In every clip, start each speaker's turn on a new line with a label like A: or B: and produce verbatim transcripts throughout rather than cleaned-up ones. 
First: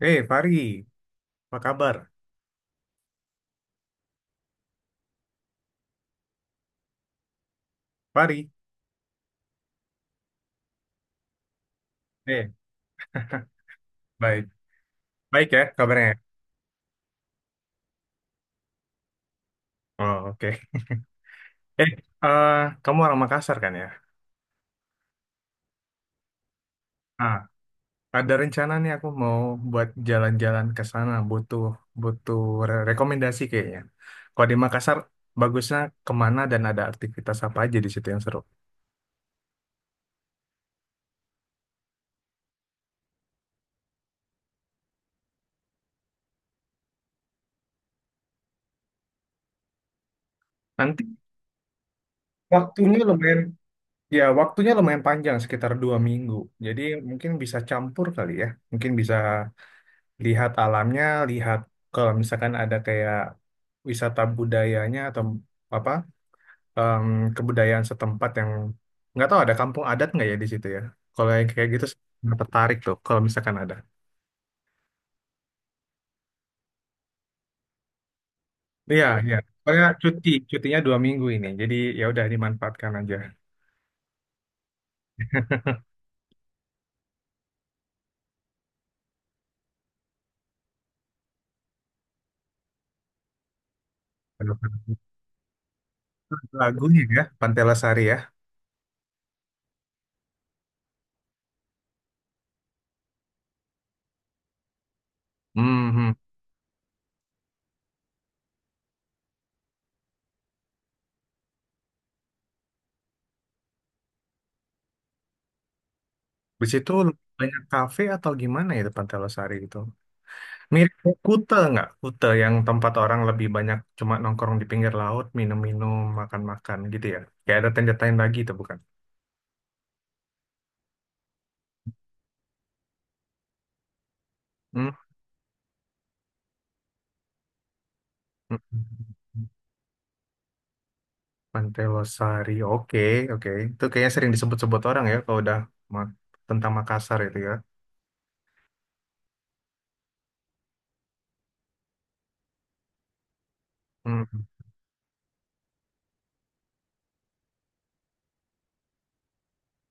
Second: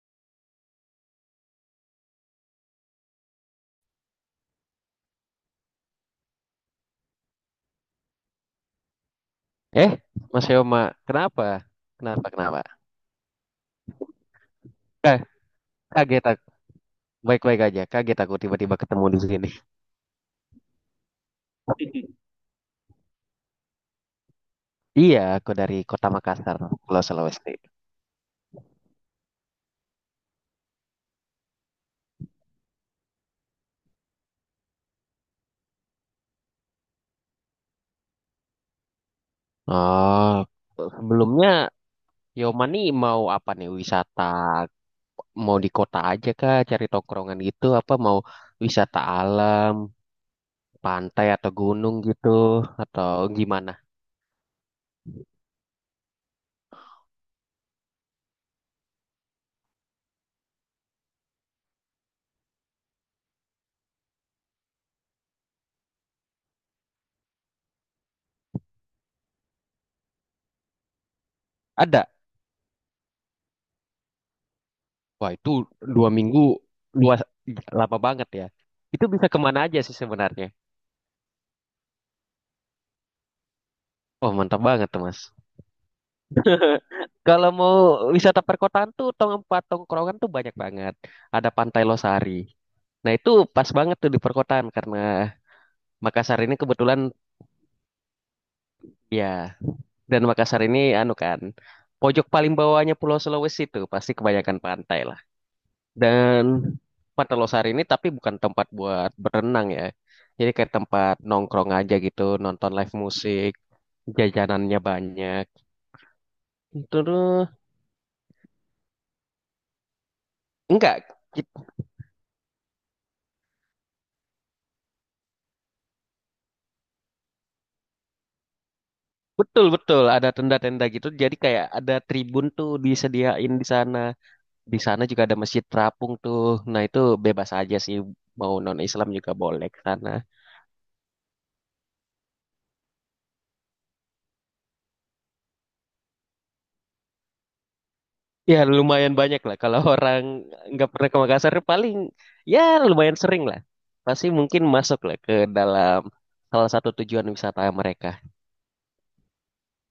A: Eh, Fari, apa kabar? Fari,
B: Eh, Mas Yoma, kenapa? Kenapa,
A: eh,
B: kenapa?
A: baik.
B: Ka-
A: Baik ya kabarnya.
B: Kaget
A: Ya?
B: aku. Baik-baik aja. Kaget aku tiba-tiba ketemu di sini.
A: Oh, oke. Eh, eh, kamu orang Makassar kan ya?
B: Iya, aku dari Kota Makassar, Pulau
A: Ah,
B: Sulawesi.
A: ada rencana nih aku mau buat jalan-jalan ke sana, butuh butuh re- rekomendasi kayaknya. Kalau di Makassar, bagusnya kemana dan ada aktivitas apa aja di situ yang seru?
B: Oh, sebelumnya Yoma nih mau apa nih? Wisata mau di kota aja kah cari tongkrongan gitu apa mau wisata alam,
A: Nanti
B: pantai atau gunung gitu
A: waktunya
B: atau
A: lumayan,
B: gimana?
A: ya waktunya lumayan panjang, sekitar dua minggu. Jadi mungkin bisa campur kali ya, mungkin bisa lihat alamnya, lihat kalau misalkan ada kayak wisata budayanya atau apa em, kebudayaan setempat yang nggak tahu ada kampung adat nggak ya di situ ya. Kalau yang kayak gitu saya
B: Ada.
A: nggak tertarik tuh kalau misalkan ada.
B: Wah, itu dua minggu dua lama banget ya. Itu
A: Iya,
B: bisa
A: iya.
B: kemana aja
A: Pokoknya
B: sih
A: cuti,
B: sebenarnya?
A: cutinya dua minggu ini. Jadi ya udah dimanfaatkan aja.
B: Oh, mantap banget tuh, Mas. Kalau mau wisata perkotaan tuh tempat tongkrongan tuh banyak banget. Ada Pantai Losari. Nah, itu pas banget tuh di perkotaan karena Makassar ini
A: Lagunya
B: kebetulan
A: ya, Pantai Losari ya.
B: ya dan Makassar ini anu kan pojok paling bawahnya Pulau Sulawesi tuh pasti kebanyakan pantai lah.
A: Hmm, hmm.
B: Dan Pantai Losari ini tapi bukan tempat buat berenang ya. Jadi kayak tempat nongkrong aja gitu, nonton live musik, jajanannya banyak.
A: Di situ
B: Terus
A: banyak kafe atau gimana ya di Pantai Losari itu? Mirip
B: enggak.
A: kayak Kuta nggak? Kuta yang tempat orang lebih banyak cuma nongkrong di pinggir laut, minum-minum, makan-makan gitu ya. Kayak ada tenda-tenda itu bukan?
B: Betul betul ada tenda-tenda gitu. Jadi kayak ada tribun tuh disediain di sana. Di
A: Hmm?
B: sana juga ada masjid terapung tuh. Nah itu bebas aja sih mau
A: Hmm,
B: non
A: hmm.
B: Islam juga
A: Hmm.
B: boleh ke sana.
A: Pantai Losari, oke, oke. Itu kayaknya sering disebut-sebut orang ya kalau udah ma- tentang Makassar itu ya.
B: Ya lumayan banyak lah kalau orang nggak pernah ke Makassar paling ya lumayan sering lah.
A: Hmm.
B: Pasti
A: Hmm.
B: mungkin masuk lah ke dalam salah satu tujuan wisata mereka.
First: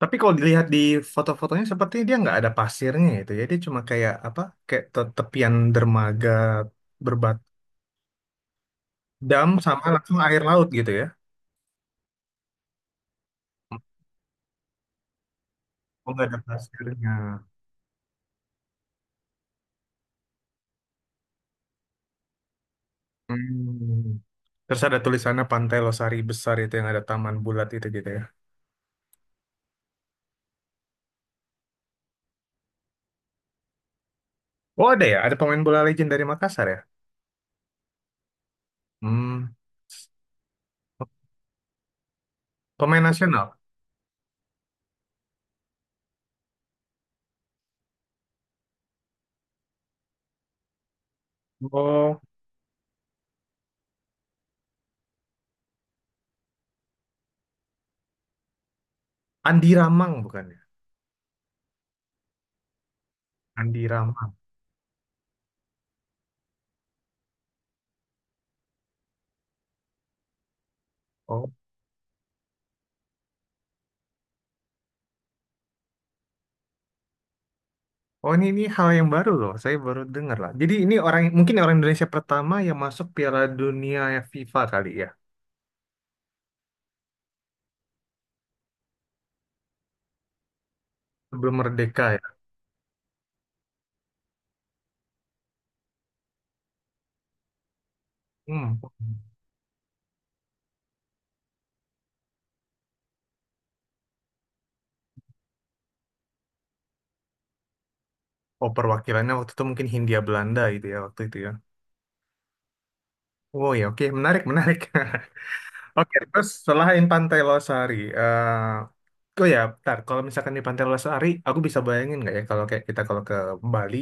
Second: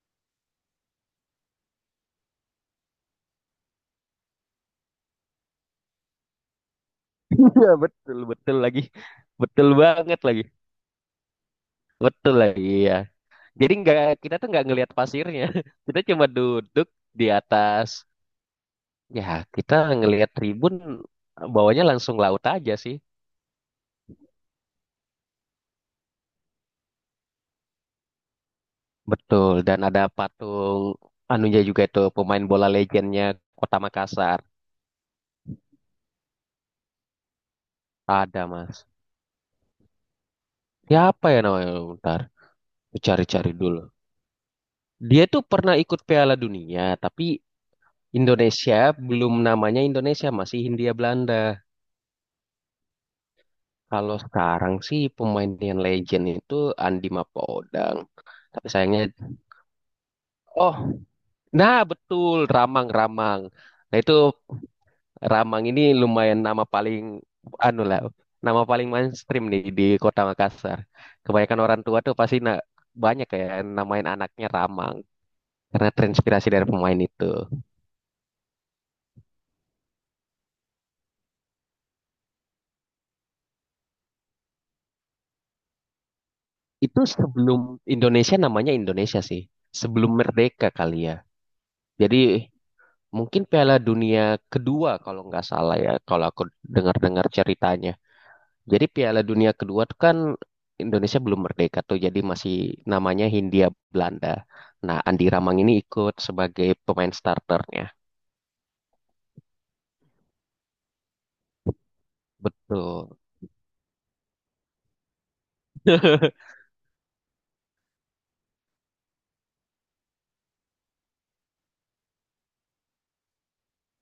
A: Tapi kalau dilihat di foto-fotonya sepertinya dia nggak ada pasirnya itu ya. Dia cuma kayak apa? Kayak te- tepian dermaga berbat
B: Iya betul betul lagi,
A: dam
B: betul
A: sama langsung
B: banget
A: air
B: lagi,
A: laut gitu ya.
B: betul lagi ya. Jadi nggak kita tuh nggak ngelihat pasirnya, kita
A: Oh,
B: cuma
A: nggak ada
B: duduk
A: pasirnya.
B: di atas. Ya, kita ngelihat tribun bawahnya langsung laut aja sih.
A: Hmm. Terus ada tulisannya Pantai Losari besar itu yang ada taman bulat itu gitu ya.
B: Betul, dan ada patung anunya juga itu pemain bola legendnya Kota Makassar.
A: Oh ada ya, ada pemain bola legend dari Makassar ya.
B: Ada, Mas.
A: Hmm.
B: Siapa ya namanya? Bentar,
A: Pemain
B: cari-cari
A: nasional.
B: dulu. Dia tuh pernah ikut Piala Dunia, tapi Indonesia belum namanya Indonesia, masih Hindia Belanda.
A: Oh,
B: Kalau sekarang sih pemain yang legend itu Andi Mapodang. Tapi sayangnya,
A: Andi Ramang bukan ya?
B: oh, nah betul, Ramang-Ramang.
A: Andi
B: Nah itu
A: Ramang.
B: Ramang ini lumayan nama paling anu lah, nama paling mainstream nih di Kota Makassar.
A: Oh,
B: Kebanyakan orang tua tuh pasti na- banyak kayak namain anaknya Ramang karena terinspirasi dari pemain itu.
A: oh ini ini hal yang baru loh. Saya baru dengar lah. Jadi ini orang mungkin orang Indonesia pertama yang masuk Piala Dunia FIFA kali ya.
B: Itu sebelum Indonesia namanya Indonesia sih, sebelum merdeka kali ya.
A: Sebelum merdeka ya.
B: Jadi mungkin Piala Dunia kedua kalau nggak salah ya, kalau aku dengar-dengar ceritanya.
A: Hmm.
B: Jadi Piala Dunia kedua tuh kan Indonesia belum merdeka tuh, jadi masih namanya Hindia Belanda. Nah, Andi Ramang ini ikut sebagai pemain starternya.
A: Oh, perwakilannya waktu itu mungkin Hindia Belanda gitu ya waktu itu ya.
B: Betul.
A: Oh ya, oke, menarik, menarik. Oke, terus selain Pantai Losari, eh oh ya, bentar. Kalau misalkan di Pantai Losari, aku bisa bayangin nggak ya kalau kayak kita kalau ke Bali,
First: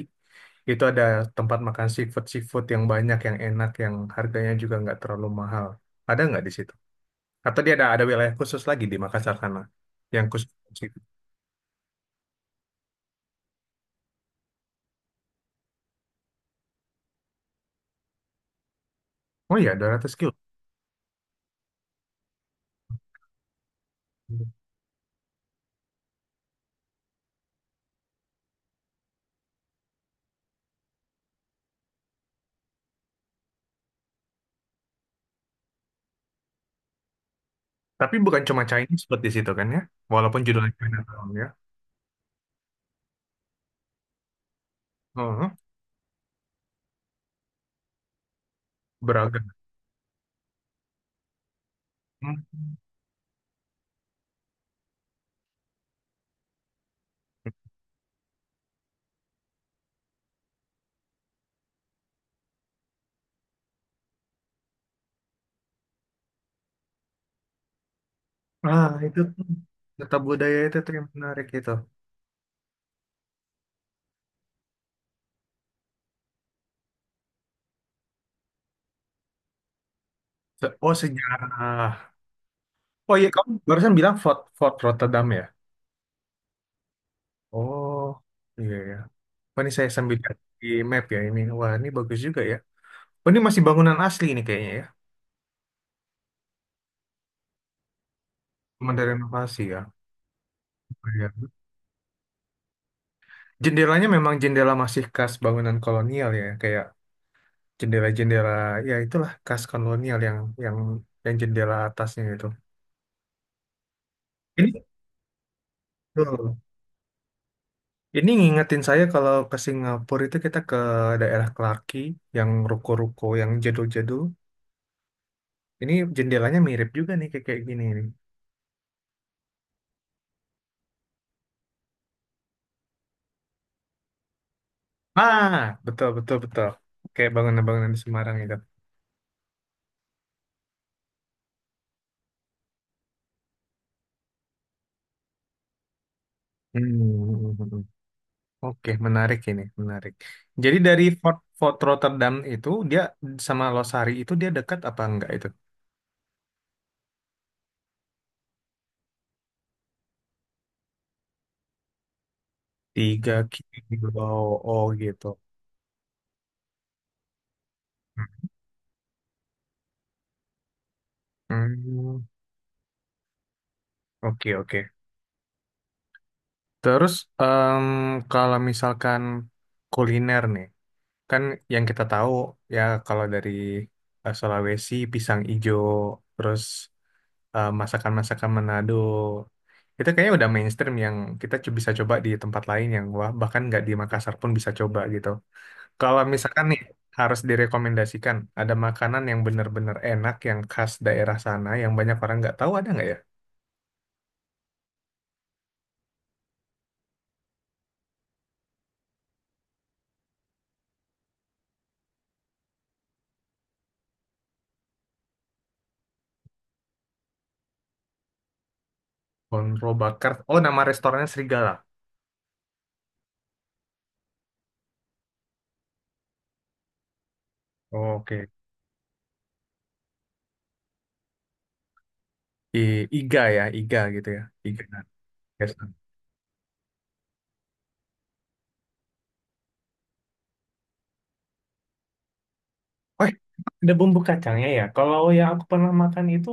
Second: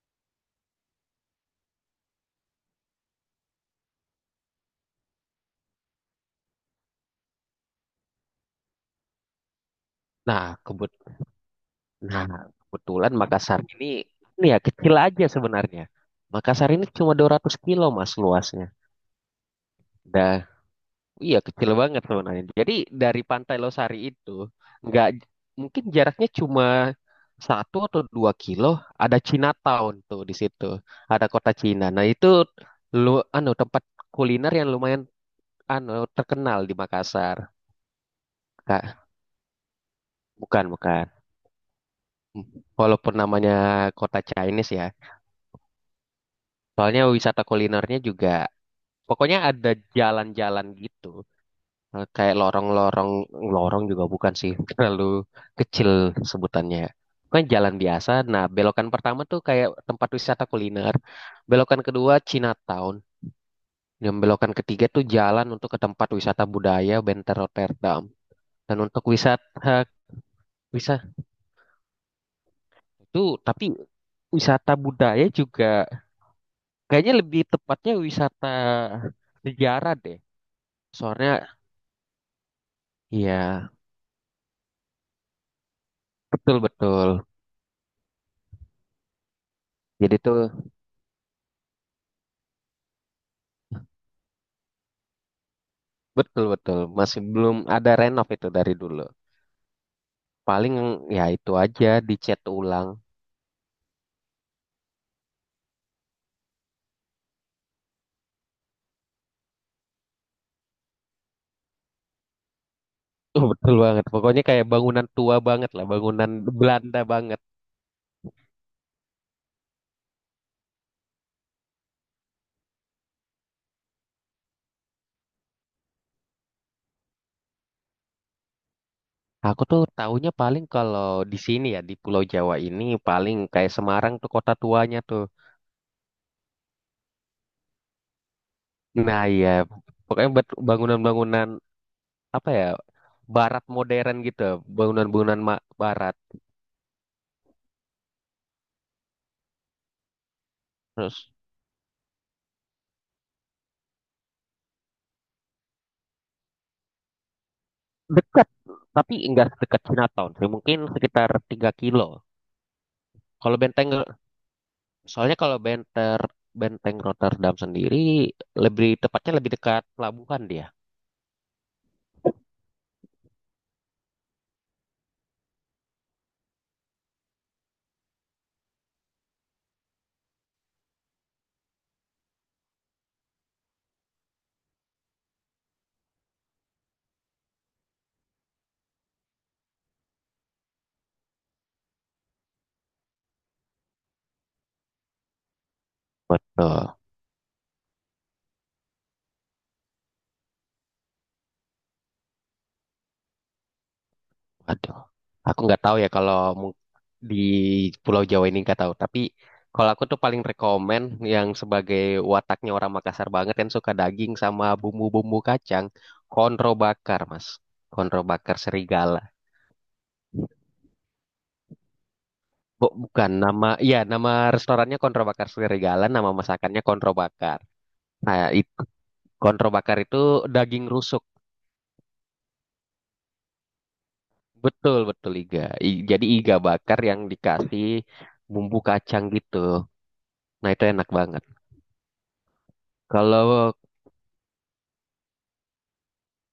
A: itu ada tempat makan seafood-seafood yang banyak, yang enak, yang harganya juga nggak terlalu mahal. Ada nggak di situ? Atau dia ada ada wilayah khusus lagi di Makassar sana yang khusus
B: Nah, kebut
A: seafood?
B: nah, kebetulan Makassar ini ini ya kecil aja sebenarnya. Makassar ini cuma dua ratus kilo Mas luasnya.
A: Oh iya, dua ratus kilo.
B: Dan iya, kecil banget sebenarnya. Jadi dari Pantai Losari itu nggak mungkin jaraknya cuma satu atau dua kilo. Ada Chinatown tuh di situ, ada kota Cina. Nah itu lu anu tempat kuliner yang lumayan anu terkenal di Makassar.
A: Tapi bukan cuma
B: Kak,
A: Chinese food di situ kan ya? Walaupun
B: bukan,
A: judulnya
B: bukan.
A: Chinatown ya.
B: Walaupun namanya kota Chinese ya,
A: Oh,
B: soalnya wisata kulinernya juga. Pokoknya
A: beragam.
B: ada jalan-jalan gitu. Eh, Kayak
A: Hmm.
B: lorong-lorong, lorong juga bukan sih, terlalu kecil sebutannya. Kan jalan biasa. Nah, belokan pertama tuh kayak tempat wisata kuliner. Belokan kedua Chinatown. Dan belokan ketiga tuh jalan untuk ke tempat wisata budaya Benteng Rotterdam. Dan
A: Ah,
B: untuk
A: itu tuh.
B: wisata
A: Tetap budaya itu tuh yang
B: wisata
A: menarik itu.
B: itu tapi wisata budaya juga kayaknya lebih tepatnya wisata sejarah deh.
A: Se- Oh
B: Soalnya
A: sejarah. Oh iya kamu
B: iya,
A: barusan bilang Fort Fort Rotterdam ya.
B: betul betul.
A: Oh iya ya. Oh, ini saya sambil
B: Jadi
A: lihat
B: tuh
A: di map ya ini. Wah ini bagus juga ya. Oh ini masih bangunan asli ini kayaknya ya.
B: betul betul masih belum ada renov itu dari
A: Cuma
B: dulu
A: dari renovasi ya.
B: paling
A: Oh,
B: ya
A: iya.
B: itu aja dicat ulang.
A: Jendelanya memang jendela masih khas bangunan kolonial ya. Kayak jendela-jendela ya itulah khas kolonial yang yang yang jendela atasnya itu.
B: Tuh betul banget pokoknya kayak
A: Ini
B: bangunan tua banget lah bangunan
A: betul.
B: Belanda banget
A: Ini ngingetin saya kalau ke Singapura itu kita ke daerah Clarke Quay yang ruko-ruko yang jadul-jadul. Ini jendelanya mirip juga nih kayak kayak gini nih.
B: aku tuh taunya paling kalau di sini ya di Pulau Jawa ini paling kayak Semarang tuh kota tuanya tuh
A: Ah, betul betul betul. Kayak bangunan-bangunan di Semarang itu.
B: nah iya pokoknya bet- bangunan-bangunan apa ya barat modern gitu bangunan-bangunan ma- barat
A: Hmm. Hmm, hmm, hmm, hmm, hmm. Oke, menarik ini, menarik. Jadi dari
B: terus
A: Fort, Fort Rotterdam itu dia sama Losari itu dia dekat apa enggak itu?
B: dekat tapi enggak sedekat Chinatown sih mungkin sekitar tiga kilo
A: Tiga
B: kalau benteng.
A: kilo, oh gitu.
B: Soalnya kalau benter, benteng Rotterdam sendiri lebih tepatnya lebih dekat pelabuhan dia.
A: Hmm. Oke oke. Terus em, kalau misalkan kuliner nih, kan yang kita tahu ya kalau dari eh, Sulawesi pisang ijo, terus eh, masakan-masakan Manado itu kayaknya udah mainstream yang kita cu- bisa coba di tempat lain yang wah bahkan nggak di Makassar pun bisa coba gitu. Kalau misalkan nih
B: Betul.
A: harus direkomendasikan ada makanan yang benar-benar enak yang khas daerah sana yang banyak orang nggak tahu ada nggak ya?
B: Waduh. Aku nggak tahu ya kalau mung- di Pulau Jawa ini nggak tahu. Tapi kalau aku tuh paling rekomen yang sebagai wataknya orang Makassar banget yang suka daging sama bumbu-bumbu kacang, konro bakar, Mas. Konro bakar serigala.
A: Konro Bakar. Oh nama restorannya Serigala.
B: Bu- bukan nama, ya nama restorannya konro bakar serigala, nama masakannya konro bakar. Nah,
A: Oke.
B: itu konro bakar itu daging rusuk.
A: I- Iga ya, Iga gitu ya. Iga.
B: Betul, betul iga.
A: Yes.
B: I- jadi iga bakar yang dikasih bumbu kacang gitu. Nah, itu enak banget.
A: Wah,
B: Kalau
A: ada bumbu kacangnya ya. Kalau yang aku pernah makan itu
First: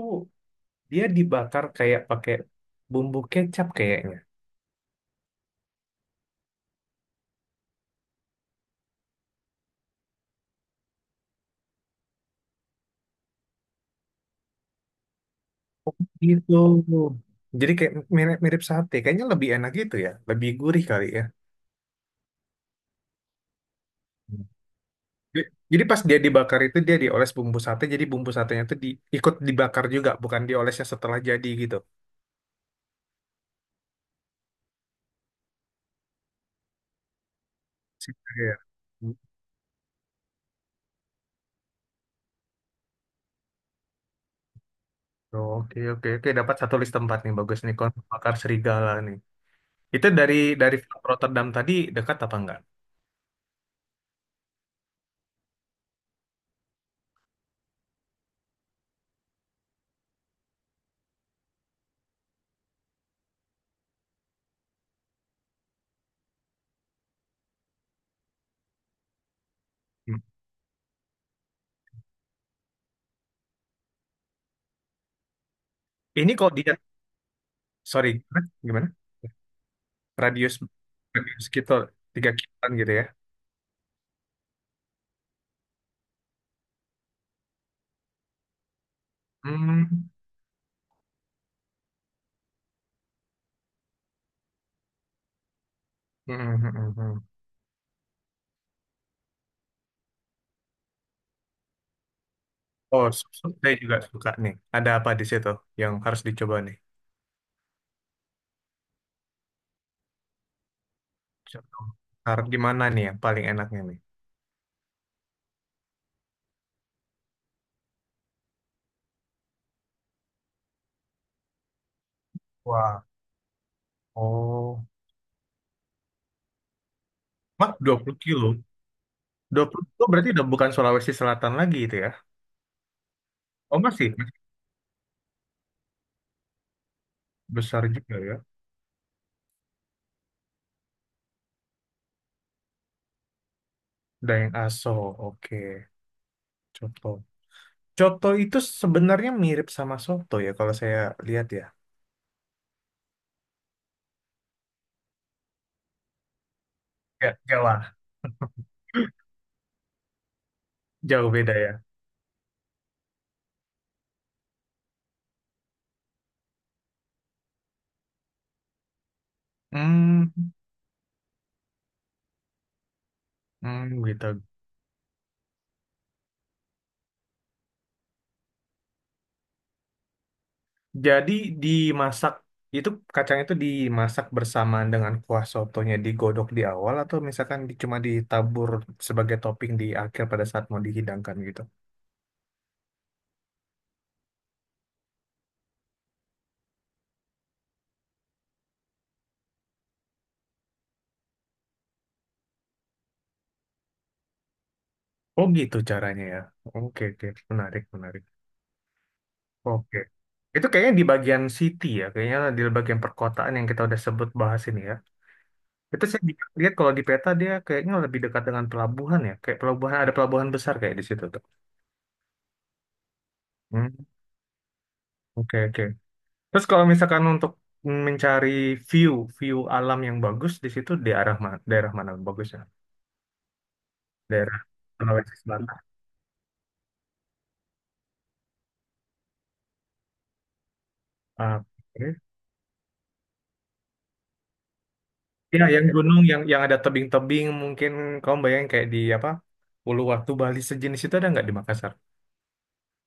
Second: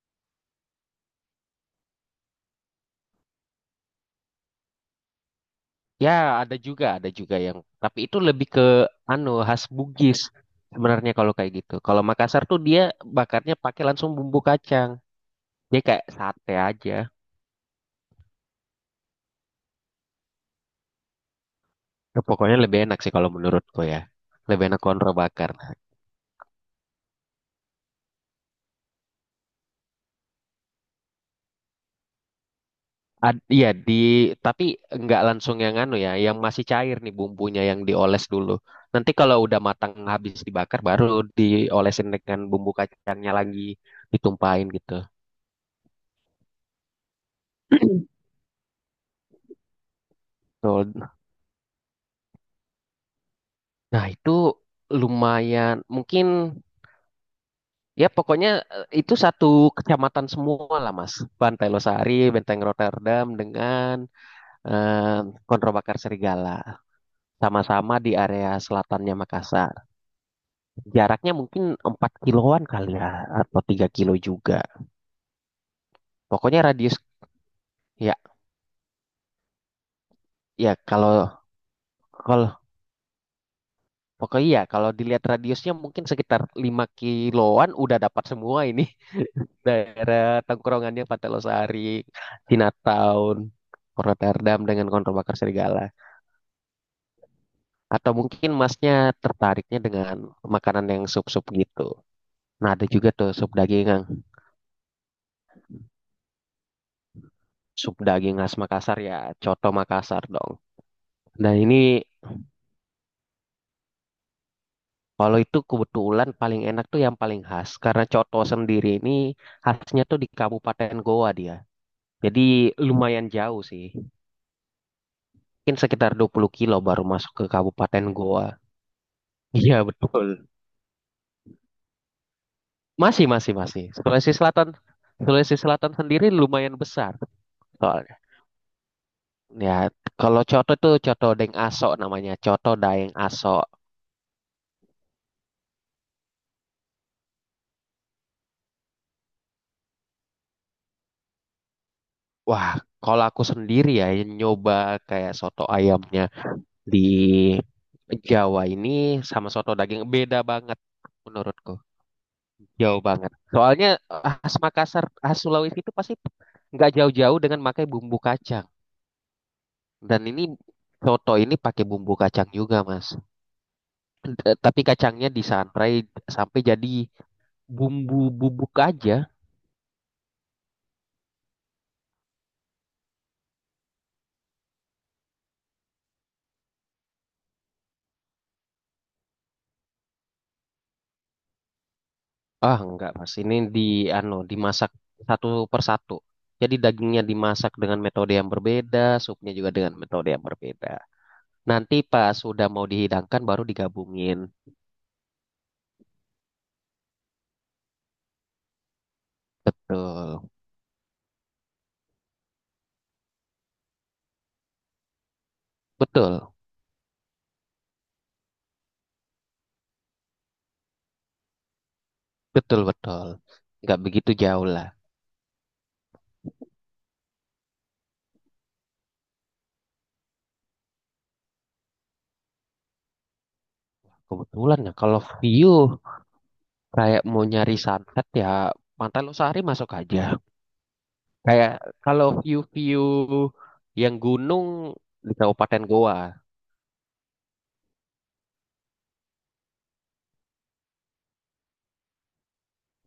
A: dia dibakar kayak pakai bumbu kecap kayaknya.
B: ya ada juga, ada juga yang tapi itu lebih ke anu khas Bugis sebenarnya kalau kayak gitu. Kalau Makassar tuh dia bakarnya pakai langsung bumbu kacang. Dia kayak sate
A: Gitu.
B: aja.
A: Jadi kayak mirip, mirip sate, kayaknya lebih enak gitu ya, lebih gurih kali ya.
B: Ya, pokoknya lebih enak sih kalau menurutku ya.
A: Hmm.
B: Lebih enak konro
A: Jadi
B: bakar.
A: jadi pas dia dibakar itu dia dioles bumbu sate, jadi bumbu satenya itu di, ikut dibakar juga, bukan diolesnya setelah jadi gitu.
B: Ad- Iya di tapi nggak langsung yang anu ya, yang masih cair nih bumbunya yang
A: Si-
B: dioles dulu.
A: Iya.
B: Nanti
A: Hmm.
B: kalau udah matang habis dibakar baru diolesin dengan bumbu kacangnya lagi ditumpahin gitu.
A: Oke oke oke dapat satu list tempat nih bagus nih kon bakar serigala nih. Itu dari dari
B: Betul.
A: Fort Rotterdam tadi dekat apa enggak?
B: Nah itu lumayan mungkin ya pokoknya eh, itu satu kecamatan semua lah Mas. Pantai Losari, Benteng Rotterdam dengan eh, Konro Bakar Serigala. Sama-sama di area selatannya Makassar.
A: Hmm.
B: Jaraknya mungkin empat kiloan kali ya atau tiga kilo juga.
A: Ini kok
B: Pokoknya
A: dia
B: radius
A: sorry
B: ya,
A: gimana? Gimana? Radius
B: ya kalau
A: radius sekitar tiga
B: kalau
A: kiloan gitu ya.
B: pokoknya ya kalau dilihat radiusnya mungkin sekitar lima kiloan udah dapat semua ini
A: Hmm.
B: daerah tongkrongannya Pantai Losari, Chinatown, Rotterdam dengan Konter Bakar Serigala.
A: Hmm, hmm, hmm, hmm.
B: Atau mungkin masnya tertariknya dengan makanan yang sup-sup gitu. Nah, ada
A: Oh,
B: juga tuh
A: susu
B: sup
A: saya
B: daging,
A: juga
B: Kang.
A: suka nih. Ada apa di situ yang harus dicoba nih?
B: Sup daging khas Makassar ya, coto Makassar dong. Nah,
A: Contoh,
B: ini
A: harus gimana nih yang paling enaknya nih?
B: kalau itu kebetulan paling enak tuh yang paling khas karena coto sendiri ini khasnya tuh di Kabupaten Goa dia. Jadi
A: Wah,
B: lumayan jauh sih.
A: oh.
B: Mungkin sekitar dua puluh kilo baru masuk ke
A: Mah, dua
B: Kabupaten
A: puluh kilo?
B: Goa.
A: Dua
B: Iya
A: puluh kilo
B: betul.
A: berarti udah bukan Sulawesi Selatan lagi itu ya?
B: Masih, masih,
A: Oh,
B: masih.
A: masih?
B: Sulawesi
A: Masih
B: Selatan Sulawesi Selatan sendiri lumayan besar
A: besar juga
B: soalnya.
A: ya?
B: Ya, kalau coto tuh coto Deng Aso namanya, coto Daeng Aso.
A: Dayeng Aso, oke. Coto. Coto itu sebenarnya mirip sama soto ya kalau saya lihat ya.
B: Wah, kalau aku sendiri ya yang nyoba kayak soto ayamnya di
A: Ya, jauh lah.
B: Jawa ini sama soto daging beda banget
A: Jauh beda
B: menurutku.
A: ya.
B: Jauh banget. Soalnya eh, khas Makassar, khas Sulawesi itu pasti nggak jauh-jauh dengan pakai bumbu kacang. Dan
A: Hmm,
B: ini soto ini pakai bumbu kacang juga, Mas.
A: hmm, gitu.
B: D- Tapi kacangnya disantai sampai jadi bumbu bubuk aja.
A: Jadi dimasak itu kacang itu dimasak bersamaan dengan kuah sotonya digodok di awal atau misalkan di- cuma ditabur sebagai topping di akhir pada saat mau dihidangkan gitu.
B: Ah, enggak, Mas. Ini di ano, dimasak satu persatu. Jadi dagingnya dimasak dengan metode yang berbeda, supnya juga dengan metode yang berbeda. Nanti pas sudah mau dihidangkan baru digabungin.
A: Oh gitu caranya ya. Oke oke menarik menarik. Oke.
B: Betul,
A: Itu kayaknya di bagian city ya, kayaknya di bagian perkotaan yang kita udah sebut bahas ini ya. Itu saya di-
B: betul,
A: lihat kalau di peta dia kayaknya lebih dekat dengan pelabuhan ya, kayak pelabuhan ada pelabuhan besar kayak di situ tuh.
B: betul, betul.
A: Hmm.
B: Nggak begitu jauh lah.
A: Oke oke. Terus kalau misalkan untuk mencari view view alam yang bagus di situ di arah mana daerah mana bagusnya? Daerah
B: Kebetulan ya kalau
A: Sulawesi Selatan.
B: view kayak mau nyari sunset ya Pantai Losari masuk aja.
A: Ah,
B: Kayak
A: oke.
B: kalau view-view yang gunung di
A: Ya,
B: Kabupaten
A: yang gunung
B: Goa.
A: yang yang ada tebing-tebing mungkin kamu bayangin kayak di apa? Uluwatu Bali sejenis itu ada nggak di Makassar?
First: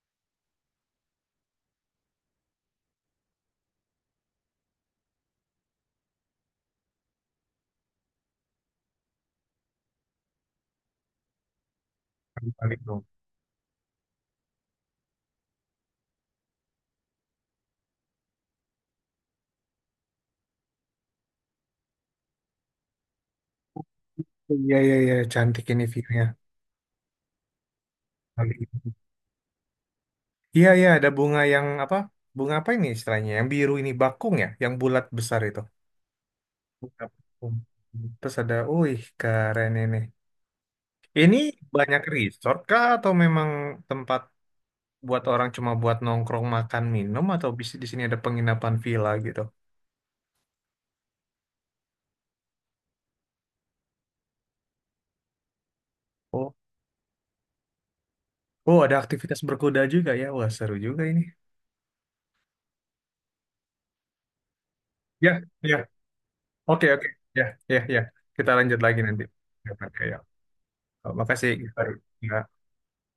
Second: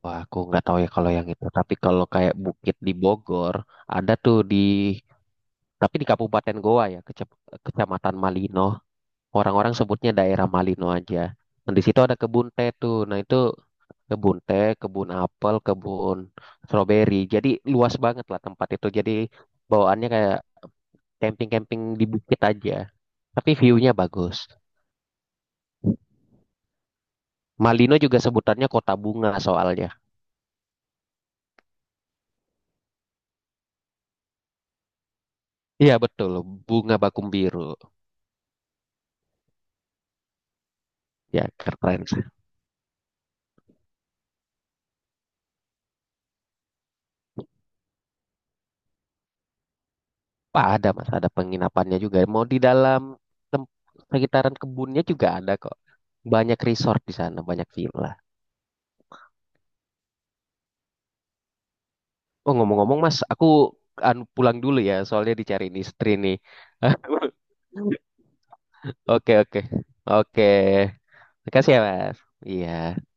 B: Wah, aku nggak tahu ya kalau yang itu. Tapi kalau kayak bukit di Bogor, ada tuh di tapi di Kabupaten Goa ya, kece- Kecamatan Malino. Orang-orang sebutnya daerah Malino aja. Nah, di situ ada kebun teh
A: Bali
B: tuh.
A: tuh.
B: Nah, itu kebun teh, kebun apel, kebun stroberi. Jadi luas banget lah tempat itu. Jadi bawaannya kayak camping-camping di bukit aja. Tapi view-nya bagus.
A: Iya iya iya cantik ini view-nya.
B: Malino juga
A: Bali
B: sebutannya
A: itu.
B: kota bunga soalnya.
A: Iya iya ada bunga yang apa? Bunga apa ini istilahnya? Yang biru ini bakung ya, yang bulat besar itu.
B: Iya betul, bunga
A: Bunga
B: Bakum
A: bakung.
B: Biru.
A: Terus ada, wih keren ini. Ini
B: Ya
A: banyak
B: keren sih.
A: resort kah atau memang tempat buat orang cuma buat nongkrong makan minum atau bis- di sini ada penginapan villa gitu?
B: Wah, ada mas, ada penginapannya juga. Mau di dalam tem- sekitaran kebunnya juga ada kok.
A: Oh,
B: Banyak resort di sana, banyak villa.
A: oh ada aktivitas berkuda juga ya. Wah, seru juga ini.
B: Oh ngomong-ngomong Mas, aku anu, pulang dulu ya,
A: Ya,
B: soalnya dicariin
A: ya.
B: istri nih.
A: Oke, oke. Ya, ya, ya. Kita lanjut lagi nanti.
B: Oke, oke,
A: Ya, Pak. Ya. Ya.
B: oke.
A: Oh, makasih.
B: Makasih ya
A: Givari.
B: Mas.
A: Ya.
B: Iya.